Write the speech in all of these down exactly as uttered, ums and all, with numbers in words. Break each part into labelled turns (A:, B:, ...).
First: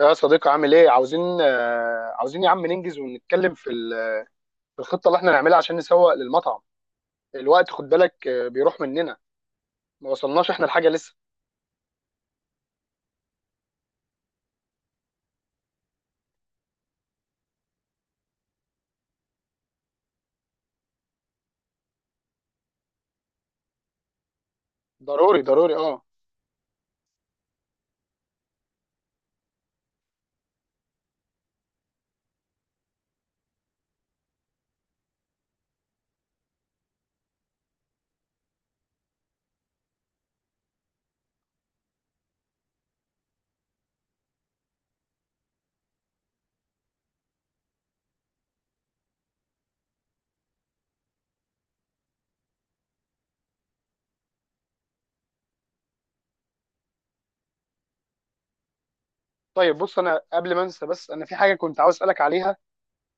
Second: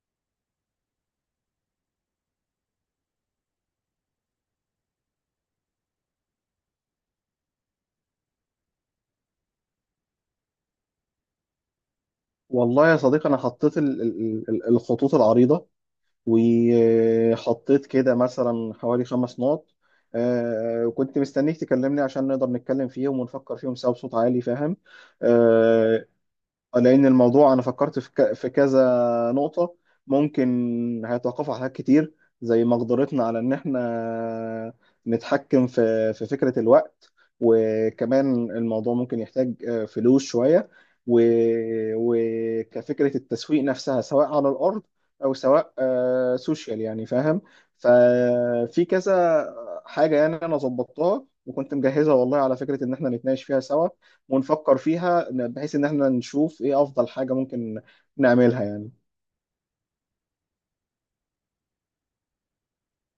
A: يا صديقي، عامل ايه؟ عاوزين آه، عاوزين يا عم ننجز ونتكلم في ال- في الخطه اللي احنا نعملها عشان نسوق للمطعم. الوقت خد بالك آه، بيروح مننا. ما وصلناش احنا الحاجه لسه.
B: والله يا صديقي انا حطيت ال- ال- ال- الخطوط العريضه، وحطيت كده مثلا حوالي خمس نقط. آه، كنت مستنيك تكلمني عشان نقدر نتكلم فيهم ونفكر فيهم سوا بصوت عالي، فاهم؟
A: ضروري ضروري، اه.
B: آه، لأن الموضوع أنا فكرت في ك- في كذا نقطة ممكن هيتوقفوا على حاجات كتير، زي مقدرتنا على إن إحنا نتحكم في في فكرة الوقت. وكمان الموضوع ممكن يحتاج آه، فلوس شوية. و- وكفكرة التسويق نفسها سواء على الأرض أو سواء آه، سوشيال، يعني فاهم؟ ففي كذا حاجة، يعني أنا ظبطتها وكنت مجهزها والله على فكرة إن إحنا نتناقش فيها سوا ونفكر فيها ن-، بحيث ان احنا نشوف ايه افضل حاجة ممكن نعملها يعني.
A: طيب بص، انا قبل ما انسى، بس انا في حاجه كنت عاوز اسالك عليها.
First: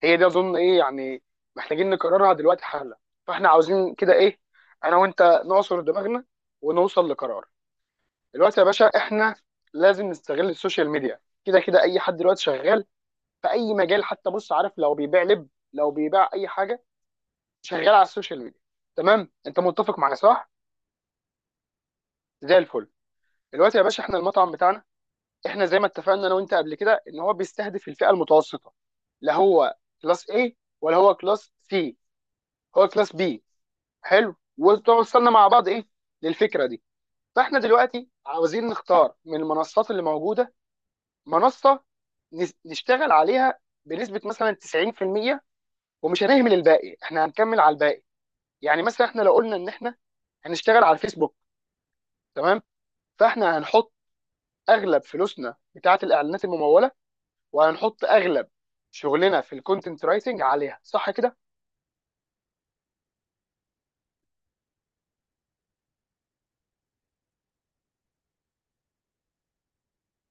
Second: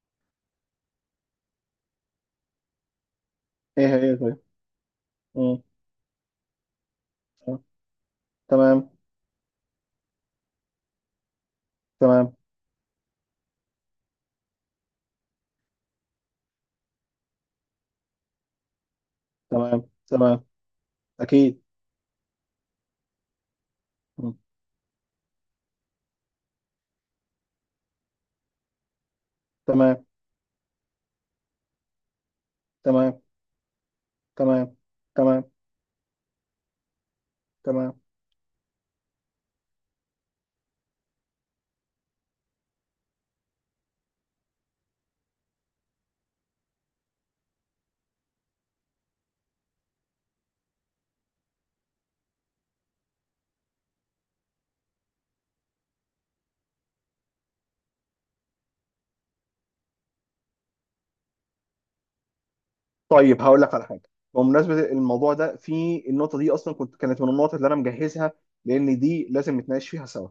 A: هي دي اظن ايه يعني؟ محتاجين نقررها دلوقتي حالا. فاحنا
B: ايه
A: عاوزين كده
B: هي؟ طيب.
A: ايه؟ انا وانت
B: مم.
A: نعصر دماغنا ونوصل لقرار.
B: آه.
A: دلوقتي يا باشا،
B: تمام،
A: احنا لازم نستغل السوشيال ميديا. كده كده اي حد
B: تمام.
A: دلوقتي شغال في اي مجال. حتى بص عارف، لو بيبيع لب، لو بيبيع اي حاجه، شغال على السوشيال ميديا. تمام، انت
B: تمام،
A: متفق معايا
B: تمام.
A: صح؟
B: اكيد.
A: زي الفل. دلوقتي يا باشا، احنا
B: مم.
A: المطعم بتاعنا، احنا زي ما اتفقنا انا وانت قبل كده، ان هو بيستهدف الفئه المتوسطه. لا هو
B: تمام،
A: كلاس A ولا هو كلاس C، هو كلاس
B: تمام.
A: B. حلو،
B: تمام،
A: وتوصلنا مع
B: تمام.
A: بعض ايه للفكره دي. فاحنا
B: تمام.
A: دلوقتي عاوزين نختار من المنصات اللي موجوده منصه نس- نشتغل عليها بنسبه مثلا تسعين في المية. ومش هنهمل الباقي، احنا هنكمل على الباقي. يعني مثلا احنا لو قلنا ان احنا هنشتغل على الفيسبوك، تمام، فاحنا هنحط اغلب فلوسنا بتاعه الاعلانات المموله، وهنحط اغلب شغلنا في الكونتنت رايتنج عليها. صح كده؟
B: طيب، هقول لك على حاجه. بمناسبه الموضوع ده، في النقطه دي اصلا كنت، كانت من النقط اللي انا مجهزها، لان دي لازم نتناقش فيها سوا.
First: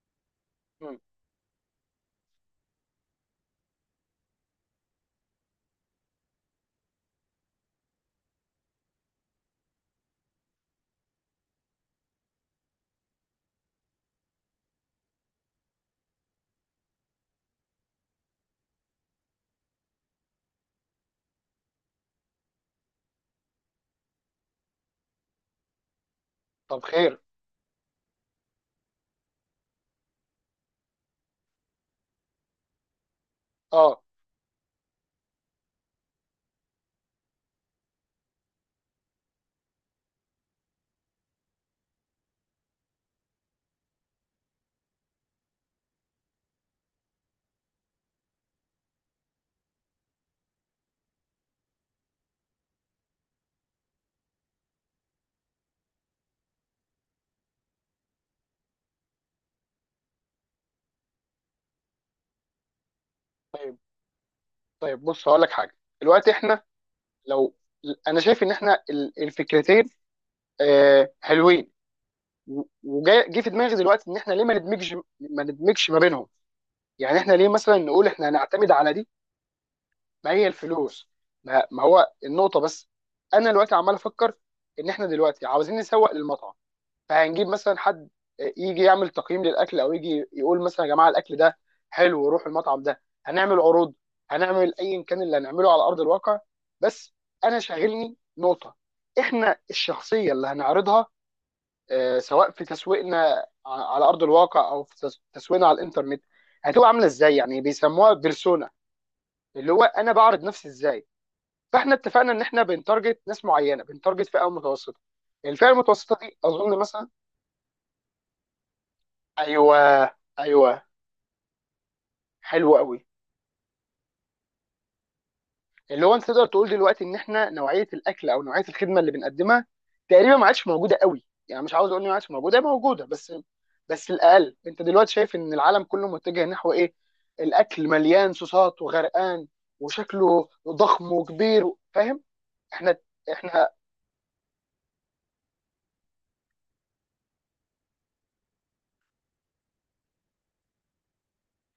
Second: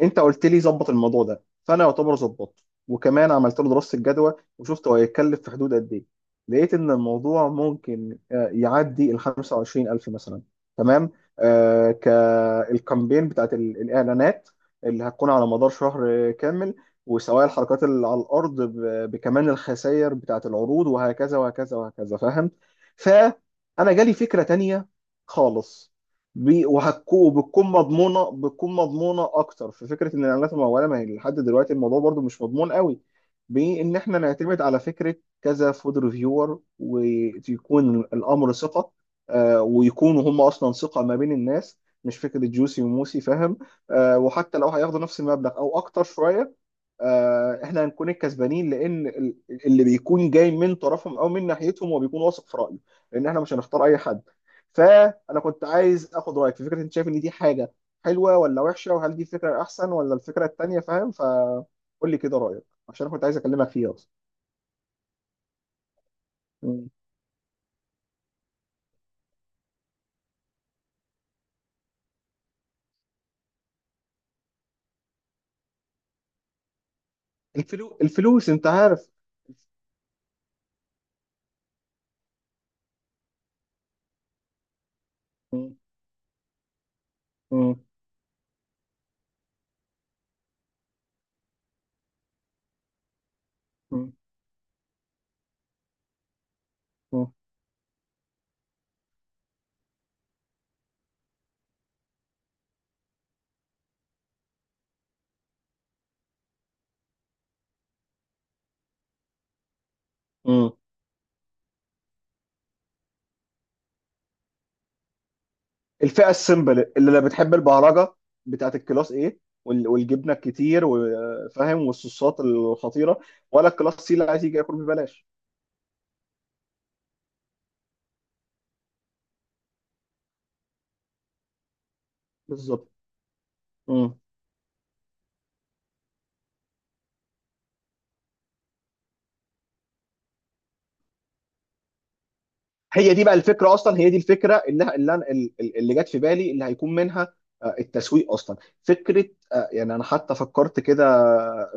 B: انت قلت لي ظبط
A: مم.
B: الموضوع ده، فانا يعتبر ظبطته وكمان عملت له دراسه الجدوى وشفت هو هيتكلف في حدود قد ايه. لقيت ان الموضوع ممكن آه، يعدي ال خمسة وعشرين ألف مثلا. تمام. آه، كالكامبين بتاعت ال- الاعلانات اللي هتكون على مدار شهر كامل، وسواء الحركات اللي على الارض ب- بكمان الخسائر بتاعه العروض وهكذا وهكذا وهكذا، فاهم؟ فانا جالي فكره تانية خالص، بي-
A: طب
B: وهتكو-
A: خير.
B: وبتكون مضمونه بتكون مضمونه اكتر في فكره ان الاعلانات المموله، ما هي لحد دلوقتي الموضوع برضو مش مضمون قوي، بان
A: اه.
B: احنا نعتمد على فكره كذا فود ريفيور ويكون الامر ثقه. آه، ويكونوا هم اصلا ثقه ما بين الناس، مش فكره جوسي وموسي، فاهم؟ آه، وحتى لو هياخدوا نفس المبلغ او اكتر شويه، آه، احنا هنكون الكسبانين، لان ال- اللي بيكون جاي من طرفهم او من ناحيتهم هو بيكون واثق في رايه، لان احنا مش هنختار اي حد. فانا كنت عايز اخد رايك في فكره، انت شايف ان دي حاجه حلوه ولا وحشه، وهل دي فكره احسن ولا الفكره التانيه؟ فاهم، فقول لي كده رايك عشان انا كنت عايز اكلمك
A: طيب،
B: فيها اصلا.
A: طيب بص هقول لك حاجه. دلوقتي احنا
B: مم.
A: لو، انا شايف ان احنا ال- الفكرتين آه حلوين. وجاي جه في دماغي دلوقتي، ان احنا ليه ما ندمجش، ما ندمجش ما بينهم؟ يعني احنا ليه مثلا
B: الفلو...
A: نقول احنا
B: الفلوس انت
A: هنعتمد على دي؟
B: عارف.
A: ما هي الفلوس. ما, ما هو النقطه بس. انا دلوقتي عمال افكر ان احنا دلوقتي
B: مم.
A: عاوزين نسوق للمطعم. فهنجيب
B: مم.
A: مثلا حد يجي يعمل تقييم للاكل، او يجي يقول مثلا يا جماعه الاكل ده حلو، وروح المطعم ده، هنعمل عروض،
B: مم.
A: هنعمل ايا كان اللي هنعمله على ارض الواقع. بس انا شاغلني نقطه، احنا الشخصيه اللي هنعرضها آه، سواء في تسويقنا ع- على ارض الواقع او في تس- تسويقنا على الانترنت، هتبقى عامله ازاي؟ يعني بيسموها بيرسونا، اللي هو انا بعرض نفسي
B: مم.
A: ازاي. فاحنا اتفقنا ان احنا بنتارجت ناس معينه، بنتارجت فئه متوسطه. الفئه المتوسطه
B: الفئه
A: دي اظن
B: السمبل
A: مثلا.
B: اللي لا بتحب البهرجه بتاعت الكلاس ايه،
A: ايوه،
B: والجبنه
A: ايوه،
B: الكتير وفاهم والصوصات
A: حلو قوي.
B: الخطيره، ولا الكلاس سي اللي عايز يجي ياكل ببلاش؟
A: اللي هو انت تقدر تقول دلوقتي ان احنا نوعيه الاكل او نوعيه الخدمه اللي بنقدمها تقريبا ما عادش موجوده قوي. يعني مش عاوز اقول ان ما عادش موجوده، هي
B: بالظبط.
A: موجوده بس. بس
B: مم.
A: الاقل انت دلوقتي شايف ان العالم كله متجه نحو ايه؟ الاكل مليان صوصات وغرقان، وشكله ضخم وكبير، فاهم؟ احنا
B: هي دي بقى
A: احنا
B: الفكره اصلا، هي دي الفكره اللي اللي أنا- اللي جت في بالي، اللي هيكون منها آه، التسويق اصلا فكره. آه، يعني انا حتى فكرت كده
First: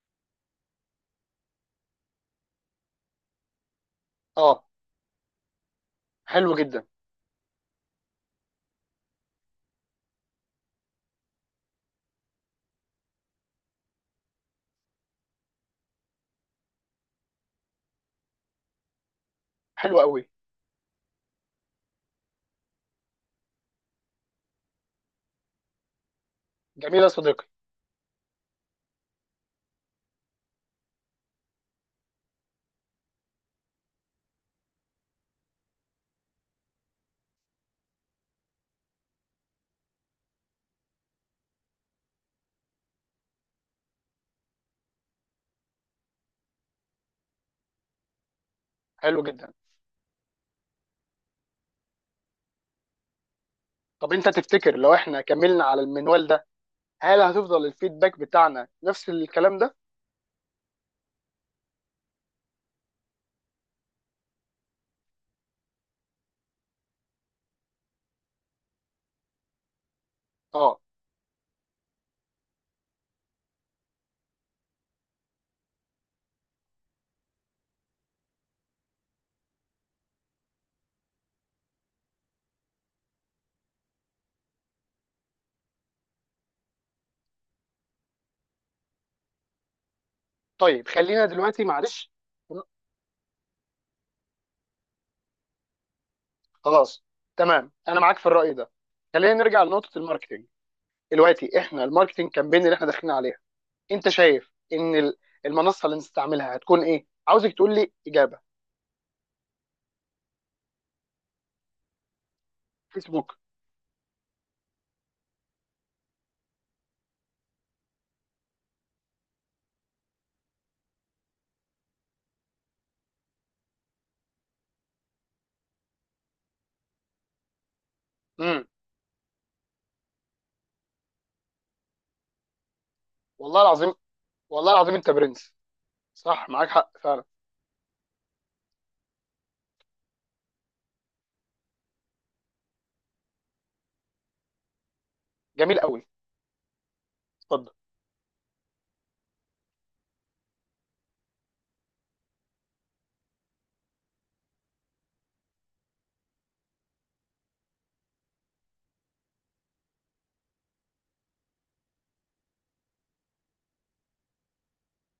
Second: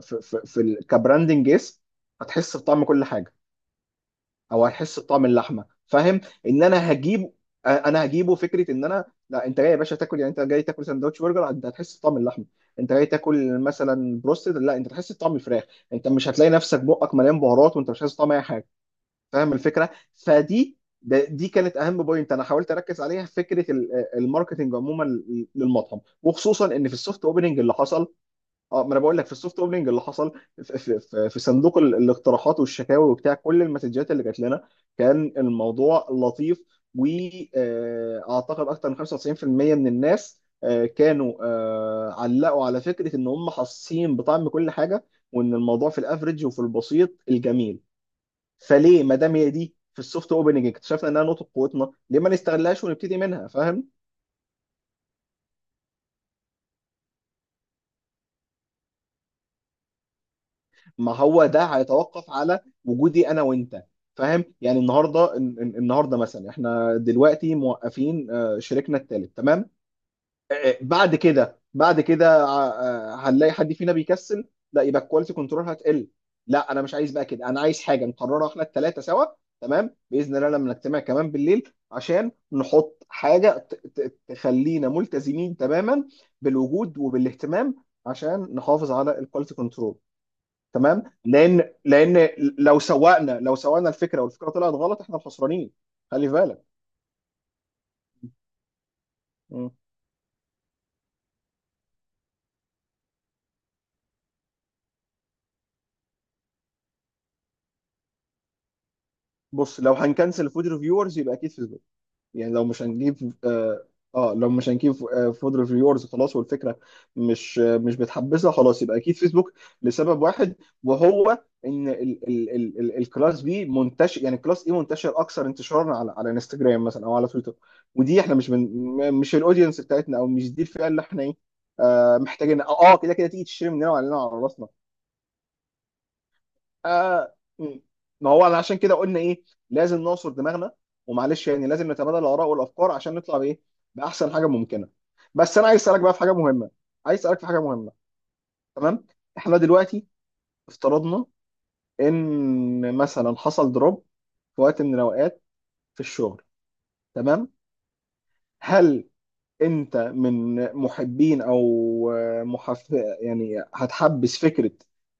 B: في في, في ال- كبراندنج اسم. هتحس بطعم كل حاجه
A: اه.
B: او هيحس بطعم اللحمه، فاهم؟
A: حلو
B: ان
A: جدا.
B: انا هجيب، انا هجيبه فكره ان انا، لا انت جاي يا باشا تاكل، يعني انت جاي تاكل سندوتش برجر انت هتحس بطعم اللحمه، انت جاي تاكل مثلا بروستد لا انت هتحس بطعم الفراخ، انت مش هتلاقي نفسك بقك مليان بهارات وانت مش حاسس بطعم اي حاجه، فاهم الفكره؟
A: حلو قوي.
B: فدي ده- دي كانت اهم بوينت انا حاولت اركز عليها في فكره ال- الماركتنج عموما للمطعم، وخصوصا ان في
A: جميل يا
B: السوفت
A: صديقي.
B: اوبننج اللي حصل. اه، ما انا بقول لك في السوفت اوبننج اللي حصل في, في, في, في صندوق ال- الاقتراحات والشكاوي وبتاع، كل المسجات اللي جات لنا كان الموضوع لطيف، واعتقد اكتر من خمسة وتسعين في المية من الناس آه، كانوا آه، علقوا على فكره ان هم حاسين بطعم كل حاجه، وان الموضوع في الافريج وفي البسيط الجميل. فليه ما
A: حلو
B: دام هي
A: جدا.
B: دي في السوفت اوبننج اكتشفنا انها نقطه قوتنا، ليه ما نستغلهاش ونبتدي منها، فاهم؟
A: طب انت تفتكر لو احنا كملنا على المنوال ده، هل هتفضل الفيدباك بتاعنا نفس الكلام ده؟
B: ما هو ده هيتوقف على وجودي انا وانت، فاهم؟ يعني النهارده الن- الن- النهارده مثلا احنا دلوقتي موقفين آه، شريكنا الثالث تمام. آه، آه،
A: اه.
B: بعد كده، بعد كده، آه، آه، هنلاقي حد فينا بيكسل، لا يبقى الكواليتي كنترول هتقل. لا انا مش عايز بقى كده، انا عايز حاجه نقررها احنا الثلاثه سوا. تمام، باذن الله لما نجتمع كمان بالليل عشان نحط حاجه ت- ت- تخلينا ملتزمين تماما بالوجود وبالاهتمام، عشان نحافظ على الكواليتي كنترول.
A: طيب
B: تمام،
A: خلينا دلوقتي
B: لان
A: معلش.
B: لان لو سوقنا لو سوقنا الفكره والفكره طلعت غلط احنا الخسرانين، خلي في بالك.
A: خلاص، تمام، انا معاك في الرأي ده. خلينا نرجع
B: مم.
A: لنقطة الماركتينج. دلوقتي احنا الماركتينج كامبين اللي احنا داخلين عليها، انت شايف ان ال- المنصة اللي نستعملها هتكون ايه؟ عاوزك تقول لي اجابة.
B: بص، لو هنكنسل فود ريفيورز يبقى اكيد فيسبوك. يعني لو مش هنجيب
A: فيسبوك.
B: اه، آه، لو مش هنجيب آه، فود ريفيورز خلاص، والفكره مش آه، مش بتحبسها خلاص، يبقى اكيد فيسبوك. لسبب واحد، وهو ان ال ال ال ال الكلاس بي منتشر، يعني الكلاس اي منتشر اكثر انتشارا على على انستجرام مثلا او على تويتر، ودي احنا مش
A: امم.
B: من، م- مش الاودينس بتاعتنا، او مش دي الفئه اللي احنا ايه آه محتاجين اه، آه، كده كده تيجي
A: والله
B: تشتري مننا
A: العظيم،
B: وعلينا على راسنا.
A: والله العظيم انت برنس. صح، معاك حق فعلا.
B: آه م. ما هو أنا عشان كده قلنا ايه؟ لازم نعصر دماغنا، ومعلش يعني لازم نتبادل الاراء والافكار عشان نطلع بايه، باحسن حاجه ممكنه. بس انا
A: جميل
B: عايز اسالك
A: قوي.
B: بقى في حاجه مهمه، عايز اسالك في حاجه
A: اتفضل.
B: مهمه. تمام، احنا دلوقتي افترضنا ان مثلا حصل دروب في وقت من الاوقات في الشغل، تمام؟ هل انت من محبين او محف، يعني هتحبس فكره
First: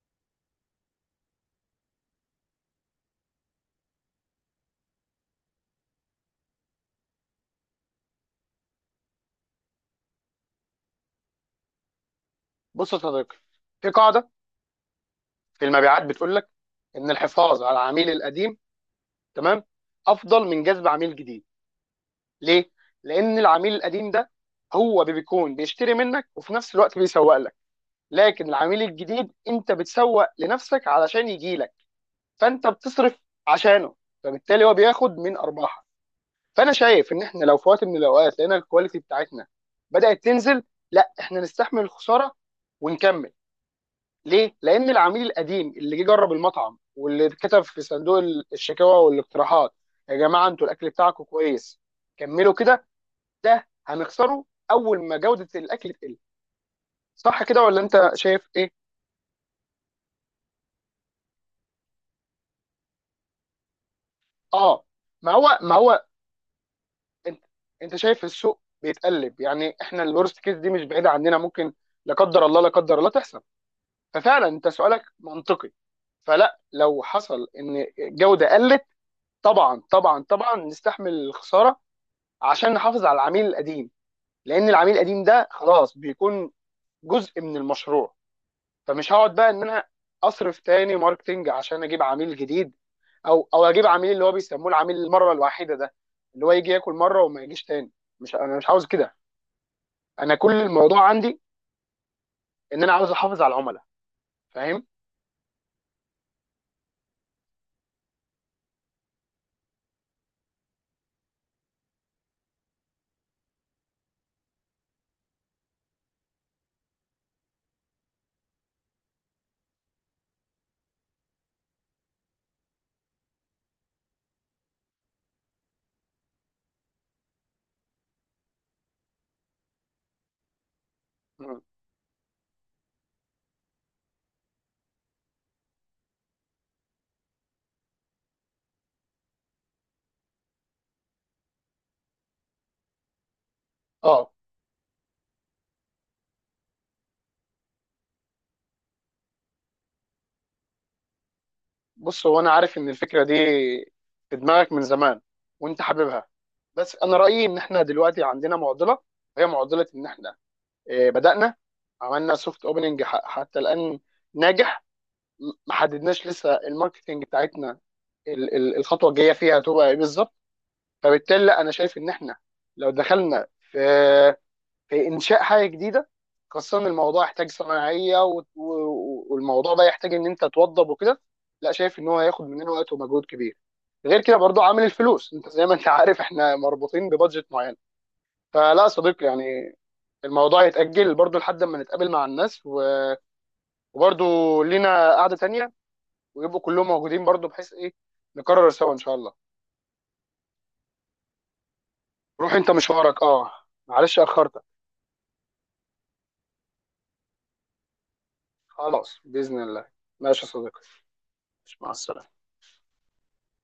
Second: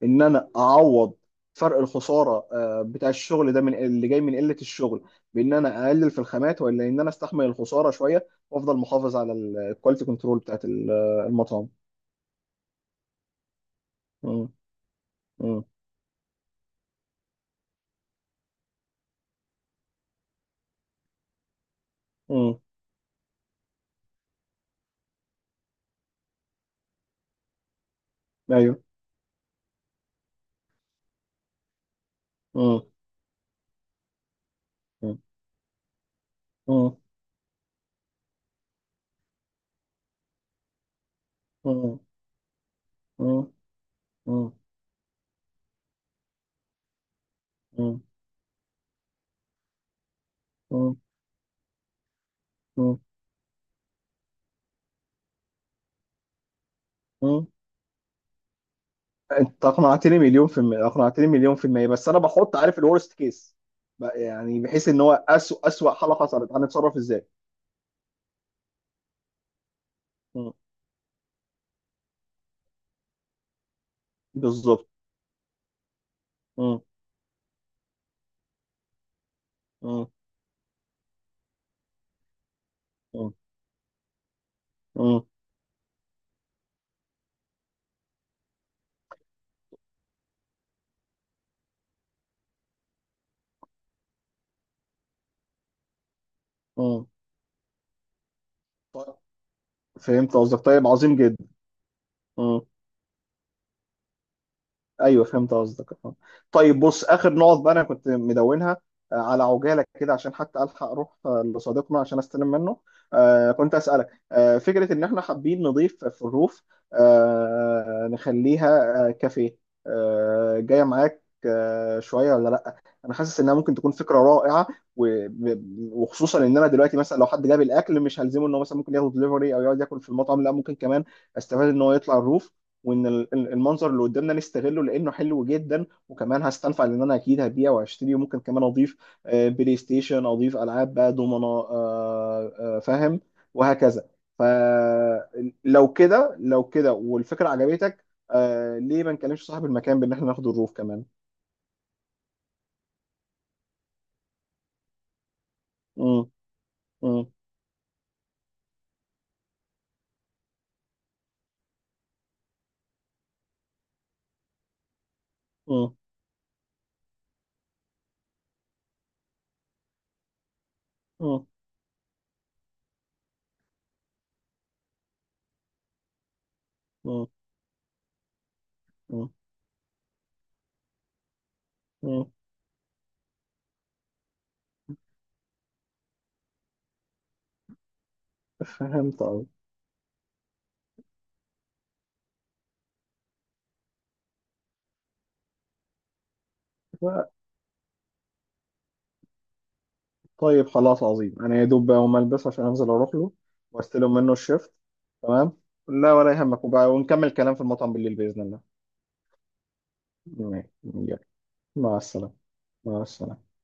B: ان انا اعوض فرق الخساره آه، بتاع الشغل ده من اللي جاي من قله الشغل، بان انا اقلل في الخامات، ولا ان انا استحمل الخساره شويه وافضل محافظ على الكواليتي كنترول بتاعت ال- المطعم؟
A: بص يا صديقي، في قاعدة
B: مم، مم،
A: في المبيعات بتقول لك ان الحفاظ على العميل القديم، تمام، افضل من جذب عميل جديد.
B: مم،
A: ليه؟ لان العميل القديم ده هو بيكون بيشتري منك وفي نفس الوقت بيسوق لك، لكن
B: ايوه.
A: العميل الجديد انت بتسوق لنفسك علشان يجي لك، فانت
B: مم،
A: بتصرف عشانه، فبالتالي هو بياخد
B: مم،
A: من ارباحك. فانا
B: مم،
A: شايف ان احنا لو في وقت من الاوقات لقينا الكواليتي بتاعتنا بدات تنزل، لا، احنا نستحمل
B: مم،
A: الخساره ونكمل.
B: مم، مم،
A: ليه؟ لأن العميل القديم اللي جه جرب المطعم واللي كتب في
B: مم،
A: صندوق الشكاوى والاقتراحات يا جماعة انتوا الأكل بتاعكم كويس كملوا كده،
B: مم،
A: ده هنخسره أول ما جودة الأكل تقل. صح
B: مم.
A: كده ولا أنت شايف إيه؟
B: انت اقنعتني مليون في المية، اقنعتني مليون في المية، بس انا بحط عارف الورست كيس، يعني
A: آه.
B: بحيث ان هو
A: ما هو
B: اسوء
A: ما
B: اسوء
A: هو
B: حالة حصلت هنتصرف ازاي.
A: أنت، أنت شايف السوق بيتقلب، يعني إحنا الورست
B: مم.
A: كيس دي مش بعيدة عننا، ممكن لا قدر الله، لا قدر الله تحصل. ففعلا أنت
B: بالظبط.
A: سؤالك منطقي. فلا،
B: مم.
A: لو حصل إن الجودة قلت، طبعا
B: مم.
A: طبعا طبعا نستحمل الخسارة عشان نحافظ على
B: مم.
A: العميل القديم. لان العميل القديم
B: مم.
A: ده خلاص بيكون جزء من المشروع. فمش هقعد بقى ان انا اصرف تاني ماركتنج عشان اجيب عميل جديد، او او اجيب عميل اللي هو بيسموه العميل المره الواحده ده، اللي هو يجي ياكل
B: مم.
A: مره وما يجيش تاني. مش، انا مش عاوز كده.
B: طيب. فهمت
A: انا كل
B: قصدك، طيب
A: الموضوع
B: عظيم
A: عندي
B: جدا. مم.
A: ان انا عاوز احافظ على العملاء، فاهم.
B: ايوه فهمت قصدك، اه. طيب بص، اخر نقط بقى انا كنت مدونها آه، على عجاله كده عشان حتى الحق اروح آه، لصديقنا عشان استلم منه. آه، كنت اسالك آه، فكره ان احنا حابين نضيف في الروف، آه، نخليها آه، كافيه، آه، جايه معاك آه، شويه ولا لا. انا حاسس انها ممكن تكون فكره رائعه، و- ب- وخصوصا ان انا دلوقتي مثلا لو حد جاب الاكل مش هلزمه ان هو مثلا ممكن ياخد دليفري او يقعد ياكل في المطعم، لا ممكن كمان
A: مم.
B: استفاد ان هو يطلع الروف، وان ال- ال- المنظر اللي قدامنا نستغله لانه حلو جدا، وكمان هستنفع لان انا اكيد هبيع وهشتري وممكن كمان اضيف آه، بلاي ستيشن، اضيف العاب بقى دومنا، آه، آه، فاهم، وهكذا.
A: اه
B: فلو كده، لو كده، والفكره عجبتك، آه، ليه ما نكلمش صاحب المكان بان احنا ناخد الروف كمان؟
A: بص، هو انا عارف ان الفكره دي في دماغك من زمان وانت
B: مم،
A: حاببها، بس انا
B: مم،
A: رايي ان احنا دلوقتي عندنا معضله. هي معضله ان احنا إيه، بدأنا. عملنا سوفت اوبننج حتى الآن ناجح. م- ما
B: مم،
A: حددناش لسه الماركتنج بتاعتنا، ال- ال- الخطوة الجاية فيها هتبقى ايه بالظبط. فبالتالي
B: مم،
A: لا، انا شايف ان احنا لو دخلنا في في انشاء حاجة جديدة، خاصة إن الموضوع
B: مم،
A: يحتاج صناعية و- و-
B: مم،
A: والموضوع ده يحتاج ان انت توضب وكده، لا شايف ان هو
B: مم.
A: هياخد مننا وقت ومجهود كبير. غير كده برضو عامل الفلوس انت زي ما انت عارف احنا مربوطين ببادجت معين. فلا يا
B: فهمت
A: صديقي
B: قوي.
A: يعني الموضوع يتأجل برضو لحد ما نتقابل مع الناس، وبرضو لينا قعده تانيه ويبقوا كلهم موجودين برضو، بحيث ايه، نكرر سوا ان شاء الله.
B: طيب خلاص عظيم، انا يا دوب بقى اقوم البس
A: روح
B: عشان
A: انت
B: انزل اروح
A: مشوارك،
B: له
A: اه.
B: واستلم
A: معلش
B: منه
A: اخرتك.
B: الشيفت. تمام. لا ولا يهمك، وبقى ونكمل كلام في المطعم بالليل باذن الله.
A: خلاص باذن الله. ماشي يا
B: تمام.
A: صديقي.
B: يلا،
A: مع
B: مع السلامه.
A: السلامه.
B: مع السلامه.